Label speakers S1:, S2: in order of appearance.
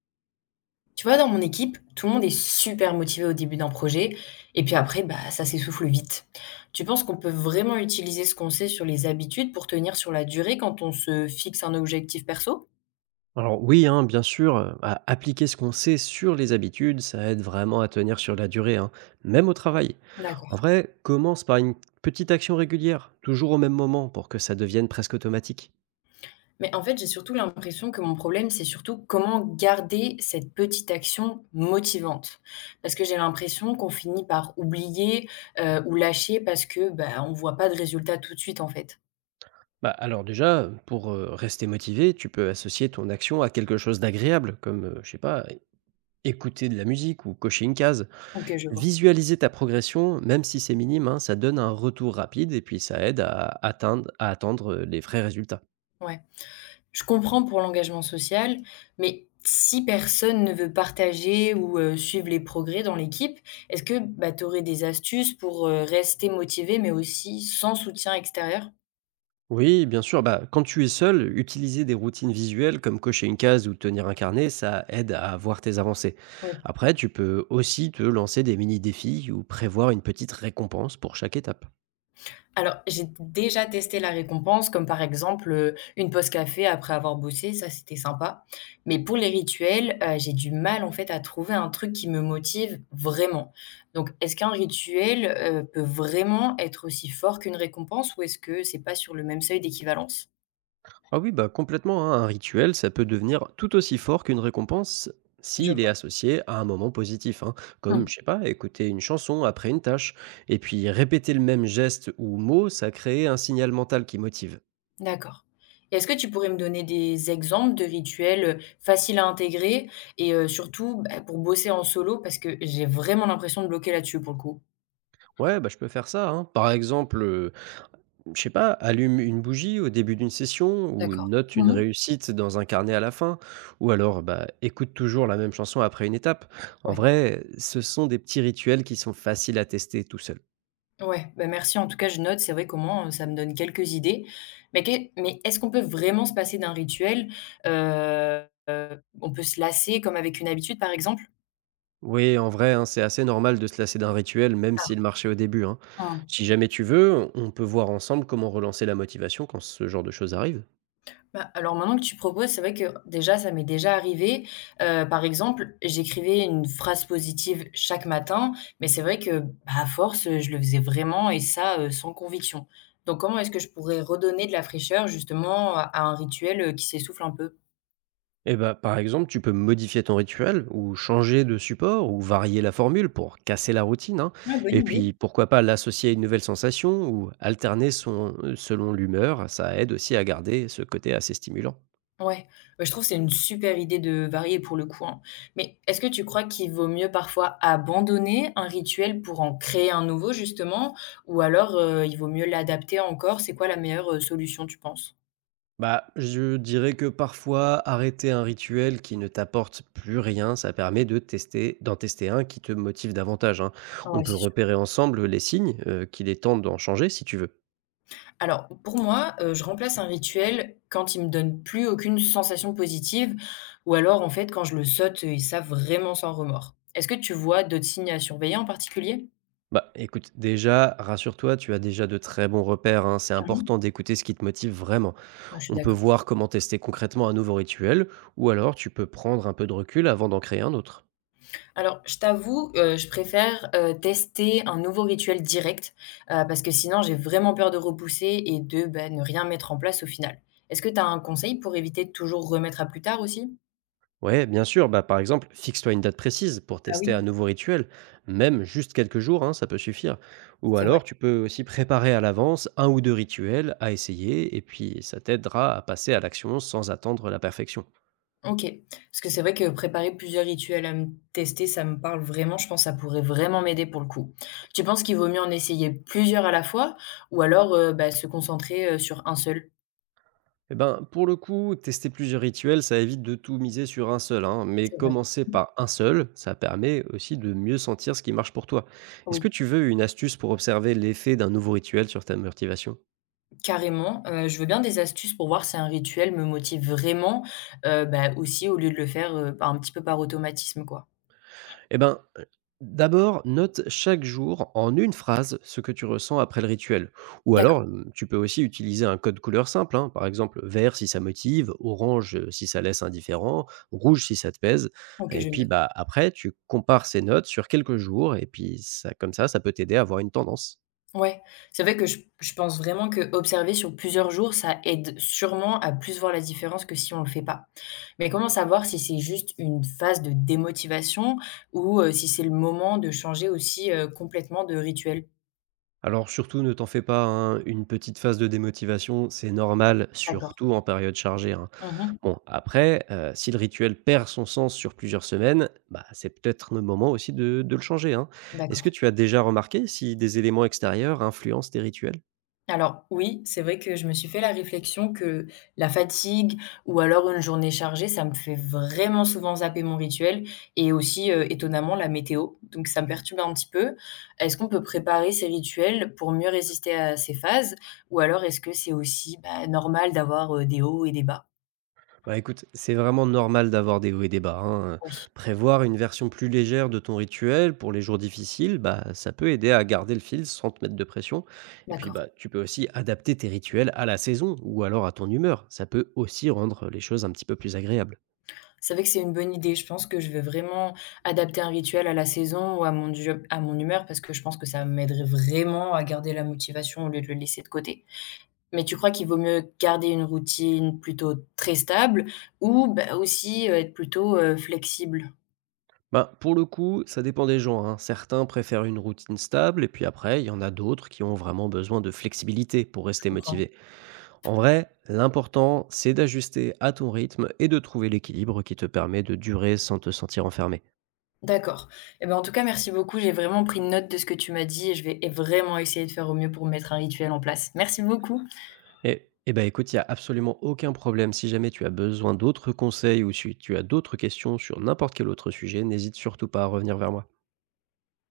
S1: Tu vois, dans mon équipe, tout le monde est super motivé au début d'un projet, et puis après, bah, ça s'essouffle vite. Tu penses qu'on peut vraiment utiliser ce qu'on sait sur les habitudes pour tenir sur la durée quand on se fixe un objectif perso?
S2: Alors oui, hein, bien sûr, a appliquer ce qu'on sait sur les habitudes, ça aide vraiment à tenir sur la durée, hein, même au travail. En
S1: D'accord.
S2: vrai, commence par une petite action régulière, toujours au même moment, pour que ça devienne presque automatique.
S1: Mais en fait, j'ai surtout l'impression que mon problème, c'est surtout comment garder cette petite action motivante. Parce que j'ai l'impression qu'on finit par oublier ou lâcher parce que bah, on voit pas de résultat tout de suite, en fait.
S2: Bah, alors déjà, pour, rester motivé, tu peux associer ton action à quelque chose d'agréable, comme, je sais pas, écouter de la musique ou cocher une case.
S1: Ok, je vois.
S2: Visualiser ta progression, même si c'est minime, hein, ça donne un retour rapide et puis ça aide à attendre les vrais résultats.
S1: Ouais. Je comprends pour l'engagement social, mais si personne ne veut partager ou suivre les progrès dans l'équipe, est-ce que, bah, tu aurais des astuces pour, rester motivé, mais aussi sans soutien extérieur?
S2: Oui, bien sûr. Bah, quand tu es seul, utiliser des routines visuelles comme cocher une case ou tenir un carnet, ça aide à voir tes avancées.
S1: Oui.
S2: Après, tu peux aussi te lancer des mini-défis ou prévoir une petite récompense pour chaque étape.
S1: Alors, j'ai déjà testé la récompense, comme par exemple, une pause café après avoir bossé, ça c'était sympa. Mais pour les rituels, j'ai du mal en fait à trouver un truc qui me motive vraiment. Donc est-ce qu'un rituel, peut vraiment être aussi fort qu'une récompense ou est-ce que c'est pas sur le même seuil d'équivalence?
S2: Ah oui, bah complètement, hein. Un rituel, ça peut devenir tout aussi fort qu'une récompense
S1: Je
S2: s'il est
S1: vois.
S2: associé à un moment positif, hein, comme,
S1: Mmh,
S2: je sais pas, écouter une chanson après une tâche. Et puis répéter le même geste ou mot, ça crée un signal mental qui motive.
S1: d'accord. Et est-ce que tu pourrais me donner des exemples de rituels, faciles à intégrer et surtout, bah, pour bosser en solo? Parce que j'ai vraiment l'impression de bloquer là-dessus pour le coup.
S2: Ouais, bah je peux faire ça, hein. Par exemple, je sais pas, allume une bougie au début d'une session ou
S1: D'accord.
S2: note une
S1: Mmh.
S2: réussite dans un carnet à la fin, ou alors bah, écoute toujours la même chanson après une étape. En
S1: Ouais,
S2: vrai, ce sont des petits rituels qui sont faciles à tester tout seul.
S1: ouais, bah, merci en tout cas je note, c'est vrai. Comment moins, ça me donne quelques idées. Mais est-ce qu'on peut vraiment se passer d'un rituel? Heu, on peut se lasser comme avec une habitude par exemple?
S2: Oui, en vrai, hein, c'est assez normal de se lasser d'un rituel, même s'il marchait au début, hein.
S1: Ah, hein.
S2: Si jamais tu veux, on peut voir ensemble comment relancer la motivation quand ce genre de choses arrive.
S1: Bah, alors maintenant que tu proposes, c'est vrai que déjà ça m'est déjà arrivé. Par exemple, j'écrivais une phrase positive chaque matin, mais c'est vrai que, bah, à force, je le faisais vraiment et ça, sans conviction. Donc comment est-ce que je pourrais redonner de la fraîcheur justement à un rituel, qui s'essouffle un peu?
S2: Eh ben par exemple, tu peux modifier ton rituel ou changer de support ou varier la formule pour casser la routine, hein.
S1: Ouais,
S2: Et
S1: bonne idée.
S2: puis, pourquoi pas l'associer à une nouvelle sensation ou alterner son, selon l'humeur. Ça aide aussi à garder ce côté assez stimulant.
S1: Ouais, bah, je trouve que c'est une super idée de varier pour le coup, hein. Mais est-ce que tu crois qu'il vaut mieux parfois abandonner un rituel pour en créer un nouveau justement, ou alors il vaut mieux l'adapter encore? C'est quoi la meilleure solution, tu penses?
S2: Bah, je dirais que parfois, arrêter un rituel qui ne t'apporte plus rien, ça permet d'en tester un qui te motive davantage, hein. On
S1: Ouais,
S2: peut
S1: c'est sûr.
S2: repérer ensemble les signes, qu'il est temps d'en changer si tu veux.
S1: Alors, pour moi, je remplace un rituel quand il me donne plus aucune sensation positive, ou alors en fait quand je le saute et ça vraiment sans remords. Est-ce que tu vois d'autres signes à surveiller en particulier?
S2: Bah, écoute, déjà, rassure-toi, tu as déjà de très bons repères, hein. C'est
S1: Mhm.
S2: important d'écouter ce qui te motive vraiment.
S1: Ouais, je suis
S2: On peut
S1: d'accord.
S2: voir comment tester concrètement un nouveau rituel ou alors tu peux prendre un peu de recul avant d'en créer un autre.
S1: Alors, je t'avoue, je préfère, tester un nouveau rituel direct, parce que sinon j'ai vraiment peur de repousser et de, bah, ne rien mettre en place au final. Est-ce que tu as un conseil pour éviter de toujours remettre à plus tard aussi?
S2: Ouais, bien sûr. Bah, par exemple, fixe-toi une date précise pour
S1: Ah
S2: tester un
S1: oui,
S2: nouveau rituel. Même juste quelques jours, hein, ça peut suffire. Ou
S1: c'est vrai.
S2: alors, tu peux aussi préparer à l'avance un ou deux rituels à essayer, et puis ça t'aidera à passer à l'action sans attendre la perfection.
S1: OK. Parce que c'est vrai que préparer plusieurs rituels à me tester, ça me parle vraiment, je pense que ça pourrait vraiment m'aider pour le coup. Tu penses qu'il vaut mieux en essayer plusieurs à la fois ou alors, bah, se concentrer, sur un seul?
S2: Eh ben, pour le coup, tester plusieurs rituels, ça évite de tout miser sur un seul, hein, mais
S1: C'est vrai.
S2: commencer par un seul, ça permet aussi de mieux sentir ce qui marche pour toi. Est-ce que
S1: Oui.
S2: tu veux une astuce pour observer l'effet d'un nouveau rituel sur ta motivation?
S1: Carrément, je veux bien des astuces pour voir si un rituel me motive vraiment, bah, aussi au lieu de le faire, bah, un petit peu par automatisme, quoi.
S2: Eh ben, d'abord, note chaque jour en une phrase ce que tu ressens après le rituel. Ou
S1: D'accord,
S2: alors, tu peux aussi utiliser un code couleur simple, hein, par exemple, vert si ça motive, orange, si ça laisse indifférent, rouge si ça te pèse,
S1: OK,
S2: et
S1: je
S2: puis,
S1: note.
S2: bah, après tu compares ces notes sur quelques jours et puis ça comme ça peut t'aider à avoir une tendance.
S1: Ouais, c'est vrai que je pense vraiment que observer sur plusieurs jours, ça aide sûrement à plus voir la différence que si on le fait pas. Mais comment savoir si c'est juste une phase de démotivation ou, si c'est le moment de changer aussi, complètement de rituel?
S2: Alors surtout, ne t'en fais pas, hein, une petite phase de démotivation, c'est normal,
S1: D'accord.
S2: surtout en période chargée, hein.
S1: Mmh.
S2: Bon, après, si le rituel perd son sens sur plusieurs semaines, bah, c'est peut-être le moment aussi de le changer, hein. Est-ce que
S1: D'accord.
S2: tu as déjà remarqué si des éléments extérieurs influencent tes rituels?
S1: Alors oui, c'est vrai que je me suis fait la réflexion que la fatigue ou alors une journée chargée, ça me fait vraiment souvent zapper mon rituel et aussi, étonnamment la météo, donc ça me perturbe un petit peu. Est-ce qu'on peut préparer ces rituels pour mieux résister à ces phases? Ou alors est-ce que c'est aussi, bah, normal d'avoir, des hauts et des bas?
S2: Bah écoute, c'est vraiment normal d'avoir des hauts et des bas, hein.
S1: Oui,
S2: Prévoir une version plus légère de ton rituel pour les jours difficiles, bah ça peut aider à garder le fil sans te mettre de pression. Et puis
S1: d'accord.
S2: bah tu peux aussi adapter tes rituels à la saison ou alors à ton humeur. Ça peut aussi rendre les choses un petit peu plus agréables.
S1: C'est vrai que c'est une bonne idée. Je pense que je vais vraiment adapter un rituel à la saison ou à mon job à mon humeur parce que je pense que ça m'aiderait vraiment à garder la motivation au lieu de le laisser de côté. Mais tu crois qu'il vaut mieux garder une routine plutôt très stable ou bah, aussi, être plutôt, flexible?
S2: Ben pour le coup, ça dépend des gens, hein. Certains préfèrent une routine stable, et puis après, il y en a d'autres qui ont vraiment besoin de flexibilité pour
S1: Je
S2: rester
S1: comprends.
S2: motivés. En vrai, l'important, c'est d'ajuster à ton rythme et de trouver l'équilibre qui te permet de durer sans te sentir enfermé.
S1: D'accord. Et ben, en tout cas, merci beaucoup. J'ai vraiment pris note de ce que tu m'as dit et je vais vraiment essayer de faire au mieux pour mettre un rituel en place. Merci beaucoup.
S2: Et, eh ben écoute, il n'y a absolument aucun problème. Si jamais tu as besoin d'autres conseils ou si tu as d'autres questions sur n'importe quel autre sujet, n'hésite surtout pas à revenir vers moi.